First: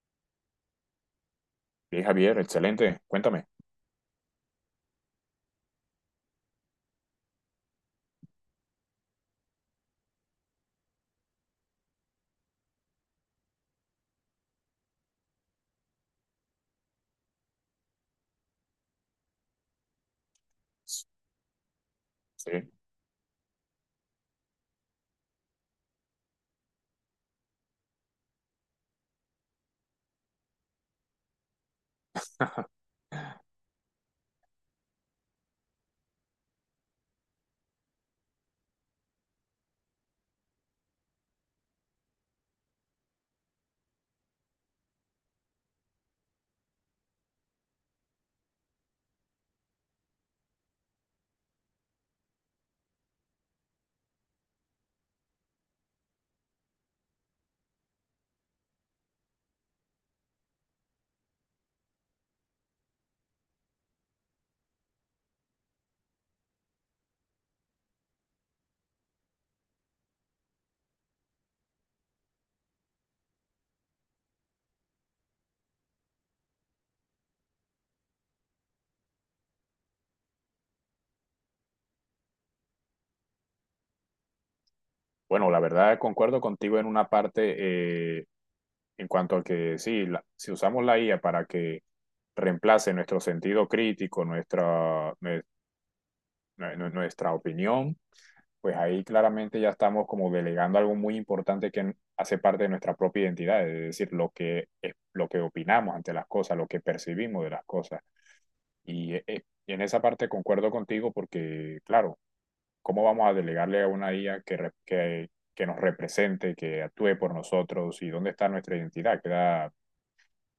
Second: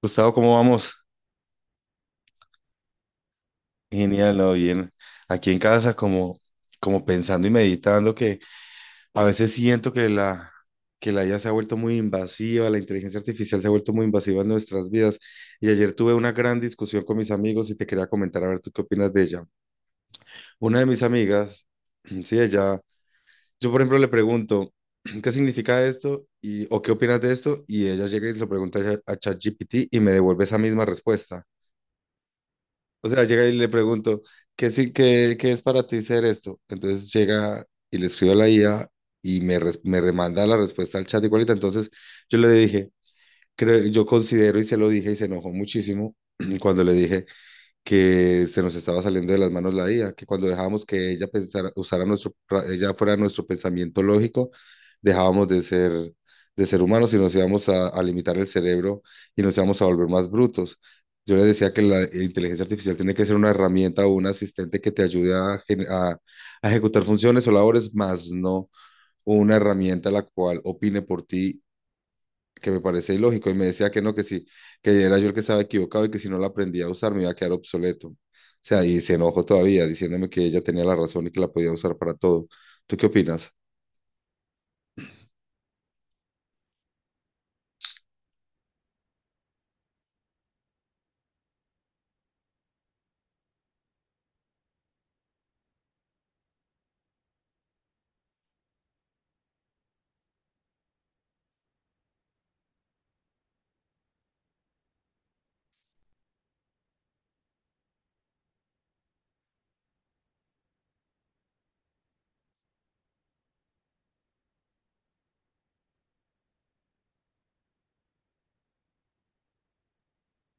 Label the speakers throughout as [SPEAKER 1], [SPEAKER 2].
[SPEAKER 1] Gustavo, ¿cómo vamos?
[SPEAKER 2] Sí, Javier, excelente. Cuéntame.
[SPEAKER 1] Genial, ¿no? Bien. Aquí en casa, como pensando y meditando, que a veces siento que la IA se ha vuelto muy invasiva, la inteligencia artificial se ha vuelto muy invasiva en nuestras vidas. Y ayer tuve una gran discusión con mis amigos y te quería comentar, a ver, ¿tú qué opinas de ella? Una de mis amigas, sí,
[SPEAKER 2] Sí.
[SPEAKER 1] ella, yo por ejemplo le pregunto, ¿qué significa esto? Y, ¿o qué opinas de esto? Y ella llega y se lo pregunta a ChatGPT y me devuelve esa misma respuesta. O sea, llega y le pregunto, ¿qué es para ti ser esto? Entonces llega y le escribo a la IA y me remanda la respuesta al chat igualita. Entonces yo le dije, creo, yo considero, y se lo dije y se enojó muchísimo cuando le dije, que se nos estaba saliendo de las manos la IA, que cuando dejábamos que ella pensara, usara ella fuera nuestro pensamiento lógico, dejábamos de ser, de ser humanos y nos íbamos a limitar el cerebro y nos íbamos a volver más brutos. Yo le decía que la inteligencia artificial tiene que ser una herramienta o un asistente que te ayude a ejecutar funciones o labores, más no una herramienta la cual opine por ti, que me parece ilógico, y me decía que no, que sí, que era yo el que estaba equivocado y que si no la aprendía a usar me iba a quedar obsoleto. O sea, y se enojó todavía diciéndome que ella tenía la razón y que la podía usar para todo. ¿Tú qué opinas?
[SPEAKER 2] Bueno, la verdad concuerdo contigo en una parte eh, en cuanto a que sí, si usamos la IA para que reemplace nuestro sentido crítico, nuestra opinión, pues ahí claramente ya estamos como delegando algo muy importante que hace parte de nuestra propia identidad, es decir, lo que opinamos ante las cosas, lo que percibimos de las cosas. Y eh, eh, en esa parte concuerdo contigo porque, claro, ¿cómo vamos a delegarle a una IA que nos represente, que actúe por nosotros? ¿Y dónde está nuestra identidad? ¿Queda,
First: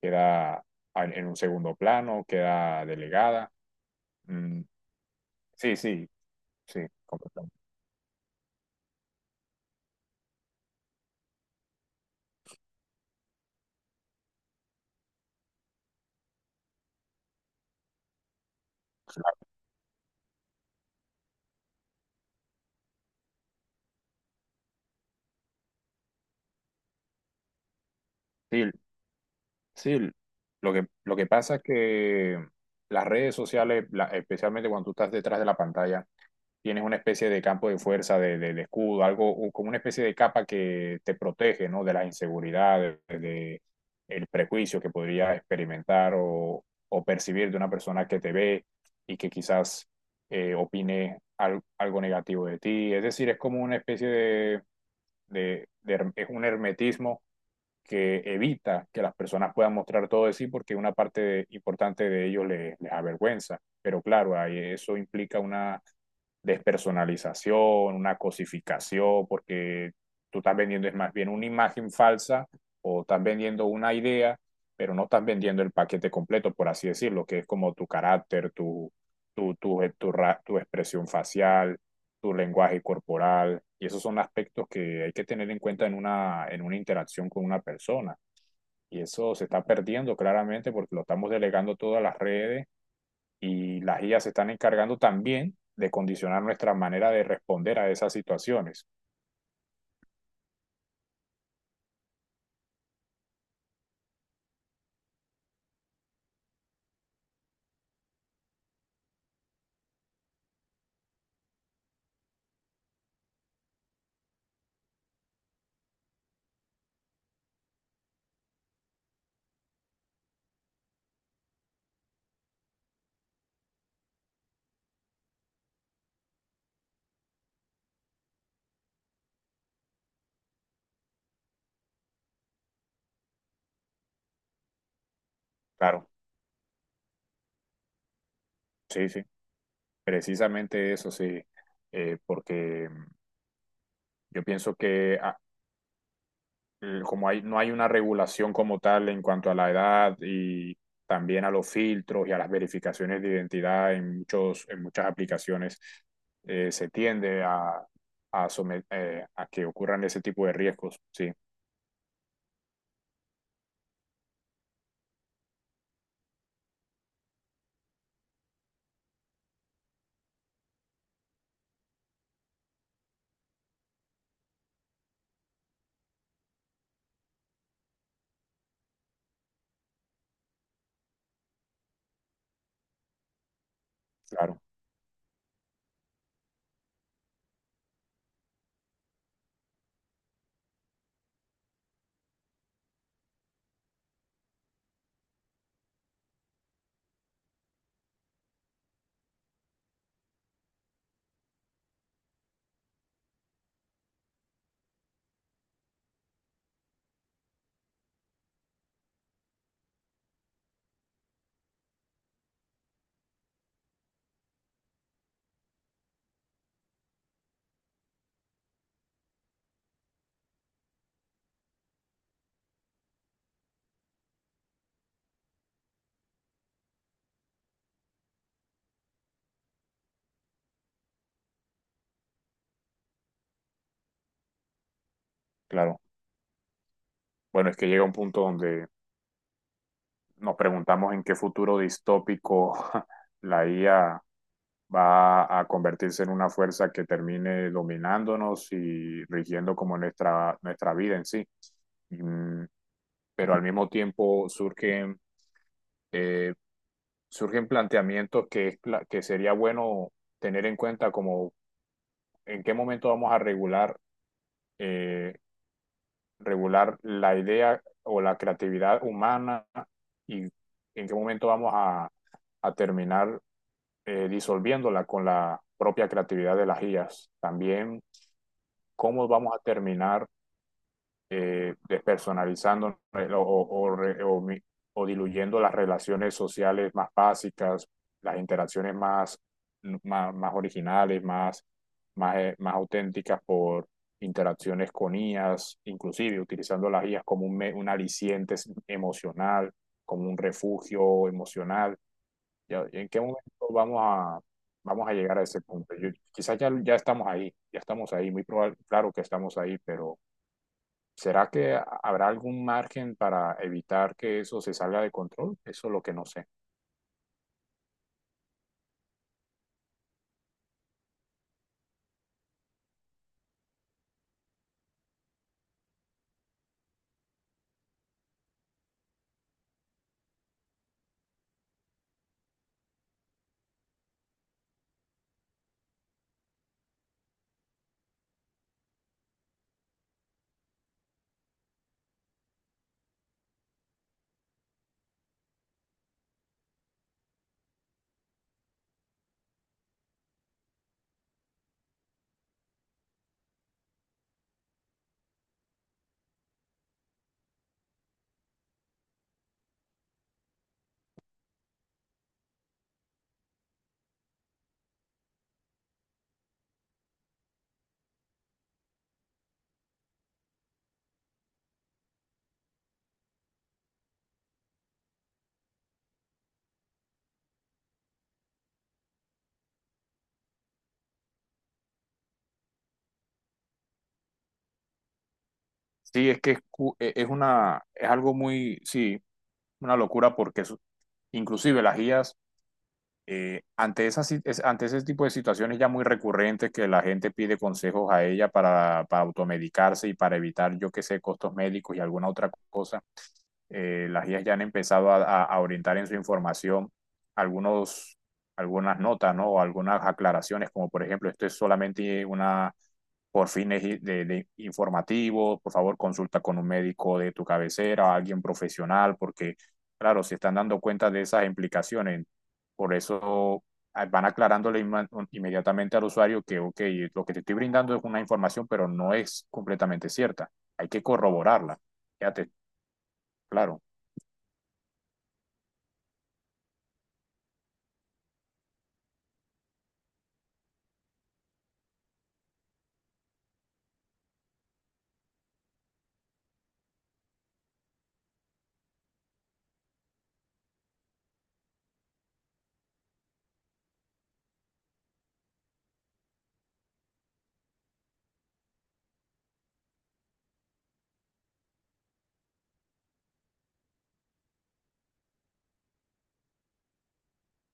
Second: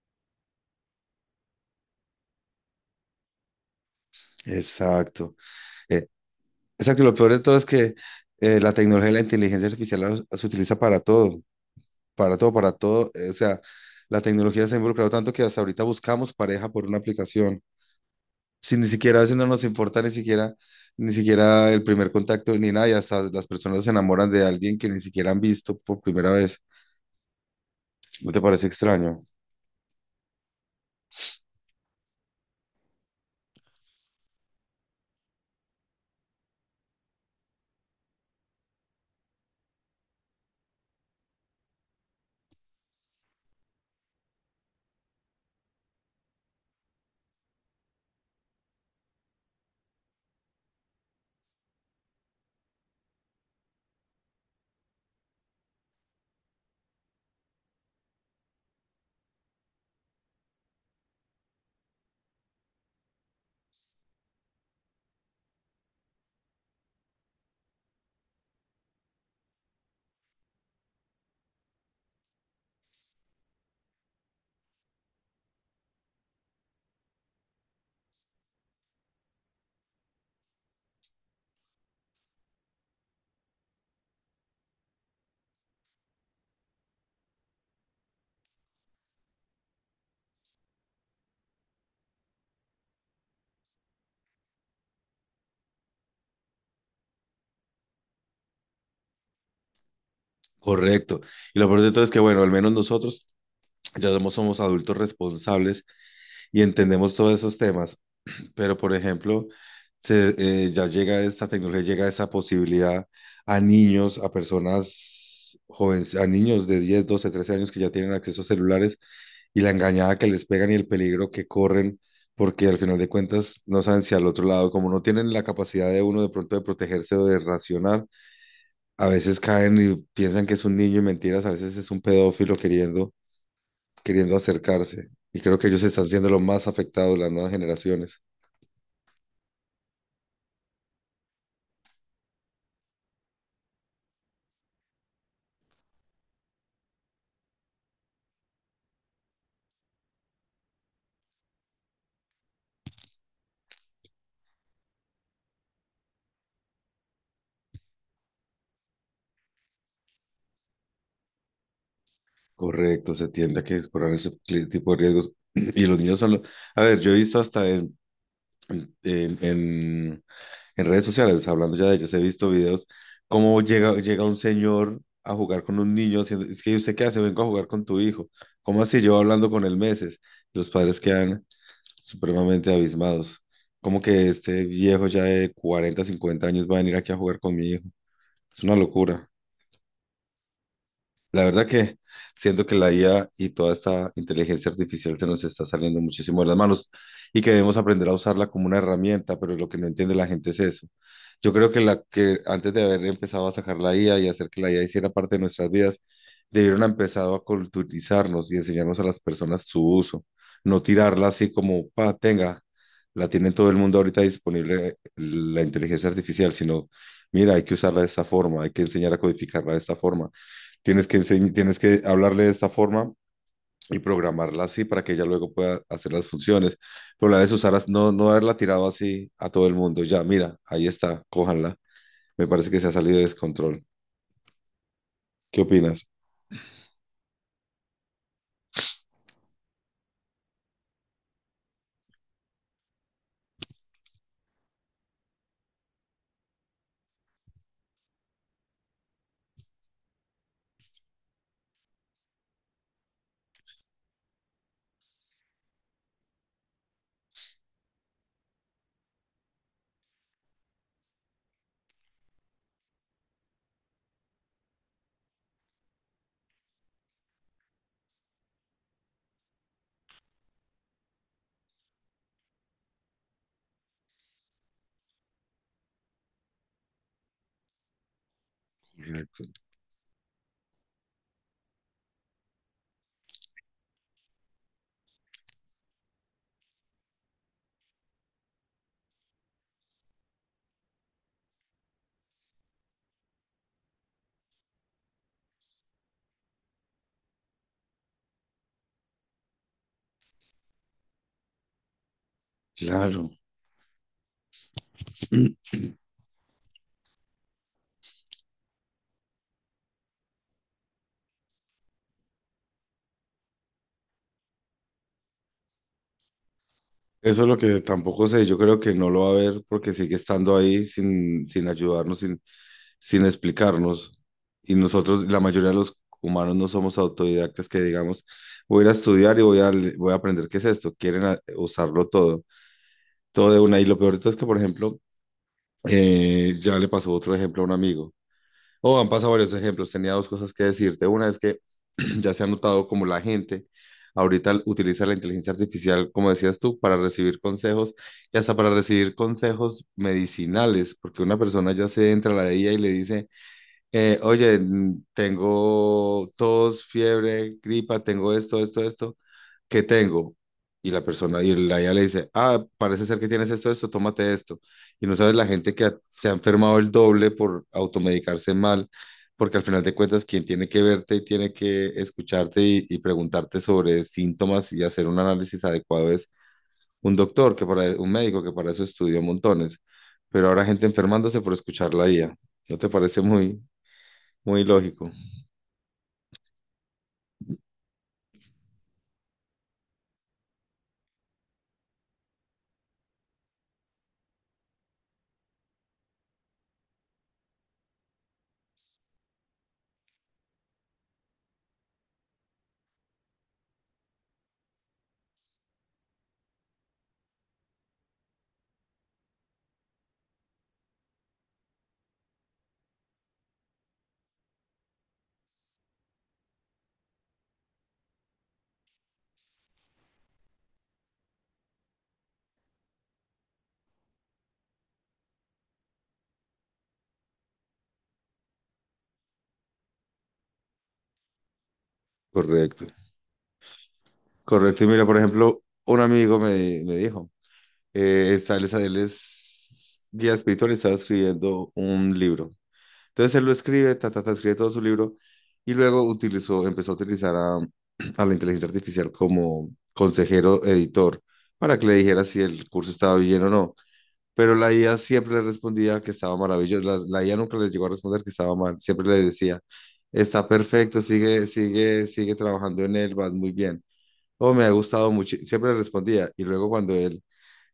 [SPEAKER 2] queda en un segundo plano? ¿Queda delegada? Mm,
[SPEAKER 1] Exacto.
[SPEAKER 2] sí,
[SPEAKER 1] Eh,
[SPEAKER 2] sí, sí,
[SPEAKER 1] exacto, y lo peor de
[SPEAKER 2] completamente.
[SPEAKER 1] todo es que la tecnología y la inteligencia artificial se utiliza para todo, para todo, para todo. O sea, la tecnología se ha involucrado tanto que hasta ahorita buscamos pareja por una aplicación. Si ni siquiera a veces no nos importa ni siquiera el primer contacto ni nada, y hasta las personas se enamoran de alguien que ni siquiera han visto por primera vez. ¿No te
[SPEAKER 2] Sí,
[SPEAKER 1] parece extraño?
[SPEAKER 2] sí, lo que pasa es que las redes sociales, especialmente cuando tú estás detrás de la pantalla, tienes una especie de campo de fuerza, de escudo, algo o como una especie de capa que te protege, ¿no? De las inseguridades, de el prejuicio que podría experimentar o percibir de una persona que te ve y que quizás opine algo negativo de ti. Es decir, es como una especie de, es un hermetismo que evita que las personas puedan mostrar todo de sí porque una importante de ellos les avergüenza. Pero claro, ahí eso implica una despersonalización, una cosificación, porque tú estás vendiendo es más bien una imagen falsa o estás vendiendo una idea, pero no estás vendiendo el paquete completo, por así decirlo, que es como tu carácter, tu expresión facial, tu lenguaje corporal, y esos son aspectos que hay que tener en cuenta en una interacción con una persona. Y eso se está perdiendo claramente porque lo estamos delegando todas las redes y las IA se están encargando también de condicionar nuestra manera de responder a esas situaciones.
[SPEAKER 1] Correcto. Y lo peor de todo es que, bueno, al menos nosotros ya somos adultos responsables y entendemos todos esos temas. Pero, por ejemplo, ya llega esta tecnología, llega esa posibilidad a niños, a personas jóvenes, a niños de 10, 12, 13 años que ya tienen acceso a celulares, y la engañada que les pegan y el peligro que corren, porque al final de cuentas no saben si al otro lado, como no tienen la capacidad de uno de pronto de protegerse o de racionar, a veces caen y piensan que es un niño y mentiras, a veces es un pedófilo queriendo acercarse. Y creo que ellos están
[SPEAKER 2] Claro,
[SPEAKER 1] siendo los más afectados, las nuevas generaciones.
[SPEAKER 2] sí, sí, precisamente eso, sí. Porque yo pienso que como hay, no hay una regulación como tal en cuanto a la edad y también a los filtros y a las verificaciones de identidad en en muchas aplicaciones, se tiende a que ocurran ese tipo de riesgos. Sí,
[SPEAKER 1] Correcto, se tiende a que corran ese tipo de riesgos. Y los niños son... A ver, yo he visto hasta en, en- en redes sociales, hablando ya de ellas, he visto videos cómo llega un señor a jugar con un niño, haciendo, es que usted qué hace, vengo a jugar con tu hijo. ¿Cómo así? Llevo hablando con él meses. Los padres quedan supremamente abismados. Como que
[SPEAKER 2] claro,
[SPEAKER 1] este viejo ya de 40, 50 años va a venir aquí a jugar con mi hijo. Es una locura. La verdad que siento que la IA y toda esta inteligencia artificial se nos está saliendo muchísimo de las manos y que debemos aprender a usarla como una herramienta, pero lo que no entiende la gente es eso. Yo creo que la que antes de haber empezado a sacar la IA y hacer que la IA hiciera parte de nuestras vidas, debieron haber empezado a culturizarnos y enseñarnos a las personas su uso, no tirarla así como, pa, tenga, la tiene todo el mundo ahorita disponible la inteligencia artificial, sino, mira, hay que usarla de esta forma, hay que enseñar a codificarla de esta forma. Tienes que hablarle de esta forma y programarla así para que ella luego pueda hacer las funciones. Pero la de Susana, no, no haberla tirado así a todo el mundo. Ya, mira, ahí está, cójanla. Me parece que se ha salido de descontrol. ¿Qué
[SPEAKER 2] claro.
[SPEAKER 1] opinas?
[SPEAKER 2] Bueno, es que llega un punto donde nos preguntamos en qué futuro distópico la IA va a convertirse en una fuerza que termine dominándonos y rigiendo como nuestra, nuestra vida en sí. Mm. Pero al mismo tiempo surgen, eh, surgen planteamientos que sería bueno tener en cuenta como en qué momento vamos a regular eh, regular la idea o la creatividad humana y en qué momento vamos a terminar disolviéndola con la propia creatividad de las IAs. También cómo
[SPEAKER 1] Correcto.
[SPEAKER 2] vamos a terminar despersonalizando o, o, diluyendo las relaciones sociales más básicas, las interacciones más originales, más auténticas por interacciones con IAS, inclusive utilizando las IAS como un aliciente emocional, como un refugio emocional. ¿Ya? ¿En qué
[SPEAKER 1] Claro.
[SPEAKER 2] momento vamos a, vamos a llegar a ese punto? Yo, quizás ya, ya estamos ahí, muy probable, claro que estamos ahí, pero ¿será que habrá algún margen para evitar que eso se salga de control? Eso es lo que no sé.
[SPEAKER 1] Eso es lo que tampoco sé. Yo creo que no lo va a ver porque sigue estando ahí sin ayudarnos, sin explicarnos. Y nosotros, la mayoría de los humanos no somos autodidactas que digamos, voy a ir a estudiar y voy voy a aprender qué es esto. Quieren usarlo todo, todo de una. Y lo peor de todo es que, por ejemplo, ya le pasó otro ejemplo a un amigo. O han pasado varios ejemplos. Tenía dos cosas que decirte. Una es que ya se ha notado como la gente ahorita utiliza la inteligencia artificial, como decías tú, para recibir consejos y hasta para recibir consejos medicinales, porque una persona ya se entra a la IA y le dice, oye, tengo tos, fiebre, gripa, tengo esto, esto, esto, ¿qué tengo? Y la persona, y la IA le dice, ah, parece ser que tienes esto, esto, tómate esto. Y no sabes la gente que se ha enfermado el doble por automedicarse mal, porque al final de cuentas, quien tiene que verte y tiene que escucharte y preguntarte sobre síntomas y hacer un análisis adecuado es un doctor, que para, un médico que para eso estudió montones. Pero ahora gente enfermándose por escuchar la IA. ¿No te parece muy... muy lógico,
[SPEAKER 2] Sí, es que es una, es algo muy, sí, una locura porque inclusive las guías, ante esas, si- es- ante ese tipo de situaciones ya muy recurrentes que la gente pide consejos a ella para automedicarse y para evitar, yo qué sé, costos médicos y alguna otra cosa. Eh, las guías ya han empezado a orientar en su información algunos, algunas notas, ¿no? O algunas aclaraciones, como por ejemplo, esto es solamente una por fines de informativos, por favor consulta con un médico de tu cabecera, alguien profesional, porque claro, se están dando cuenta de esas implicaciones. Por eso van aclarándole inmediatamente al usuario que, ok, lo que te estoy brindando es una información, pero no es completamente cierta. Hay que corroborarla. Fíjate,
[SPEAKER 1] correcto.
[SPEAKER 2] claro.
[SPEAKER 1] Correcto. Y mira, por ejemplo, un amigo me dijo, él es guía espiritual y estaba escribiendo un libro. Entonces él lo escribe, ta, ta, ta, escribe todo su libro y luego empezó a utilizar a la inteligencia artificial como consejero editor para que le dijera si el curso estaba bien o no. Pero la IA siempre le respondía que estaba maravilloso. La IA nunca le llegó a responder que estaba mal, siempre le decía, está perfecto, sigue trabajando en él, vas muy bien. Oh, me ha gustado mucho, siempre le respondía. Y luego cuando él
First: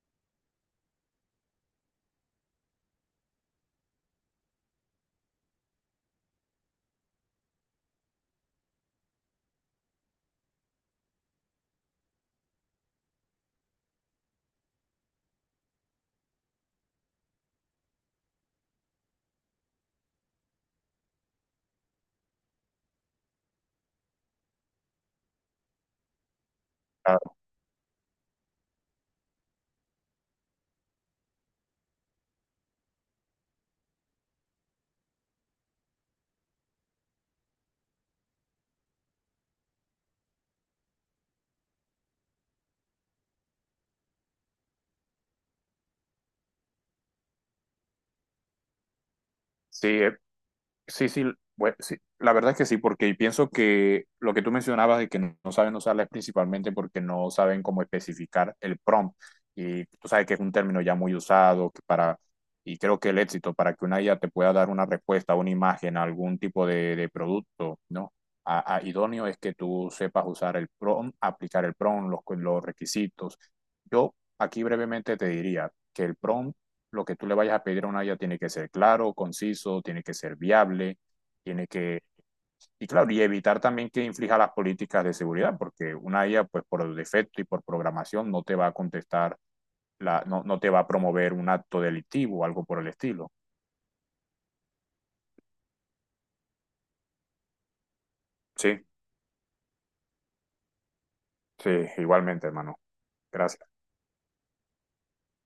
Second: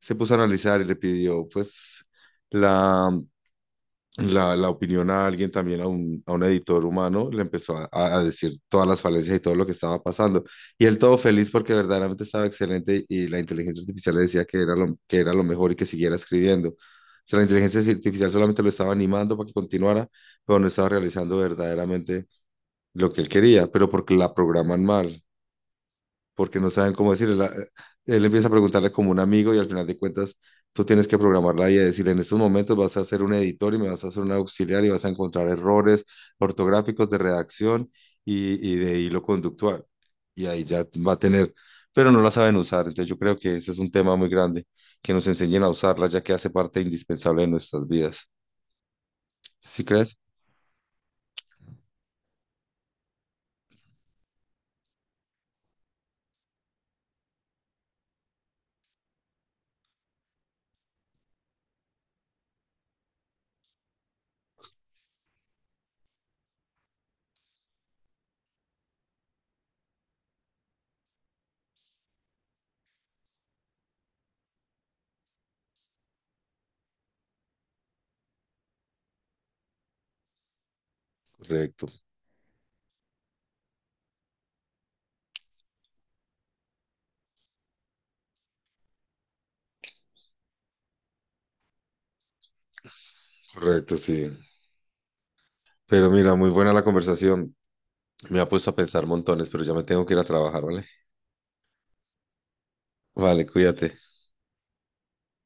[SPEAKER 1] se puso a analizar y le pidió, pues, la la opinión a alguien también, a un editor humano, le empezó a decir todas las falencias y todo lo que estaba pasando. Y él todo feliz porque verdaderamente estaba excelente y la inteligencia artificial le decía que era lo mejor y que siguiera escribiendo. O sea, la inteligencia artificial solamente lo estaba animando para que continuara, pero no estaba realizando verdaderamente lo que él quería, pero porque la programan mal porque no saben cómo decirle. Él empieza a preguntarle como un amigo y al final de cuentas tú tienes que programarla y decirle, en estos momentos vas a ser un editor y me vas a hacer un auxiliar y vas a encontrar errores ortográficos de redacción y de hilo conductual. Y ahí ya va a tener, pero no la saben usar. Entonces yo creo que ese es un tema muy grande, que nos enseñen a usarla ya que hace parte indispensable de nuestras vidas. ¿Sí
[SPEAKER 2] Sí,
[SPEAKER 1] crees?
[SPEAKER 2] sí, sí, sí, la verdad es que sí, porque pienso que lo que tú mencionabas de que no saben usarla es principalmente porque no saben cómo especificar el prompt. Y tú sabes que es un término ya muy usado y creo que el éxito para que una IA te pueda dar una respuesta, una imagen, algún tipo de producto, ¿no? Idóneo es que tú sepas usar el prompt, aplicar el prompt, los requisitos. Yo aquí brevemente te diría que el prompt lo que tú le vayas a pedir a una IA tiene que ser claro, conciso, tiene que ser viable, tiene
[SPEAKER 1] Correcto,
[SPEAKER 2] que... Y claro, y evitar también que inflija las políticas de seguridad, porque una IA, pues por defecto y por programación, no te va a contestar, no, no te va a promover un acto delictivo o algo por el estilo.
[SPEAKER 1] correcto, sí. Pero mira, muy buena la conversación. Me ha puesto a
[SPEAKER 2] Sí,
[SPEAKER 1] pensar montones, pero ya me tengo que ir a trabajar, ¿vale?
[SPEAKER 2] sí, igualmente, hermano.
[SPEAKER 1] Vale,
[SPEAKER 2] Gracias.
[SPEAKER 1] cuídate.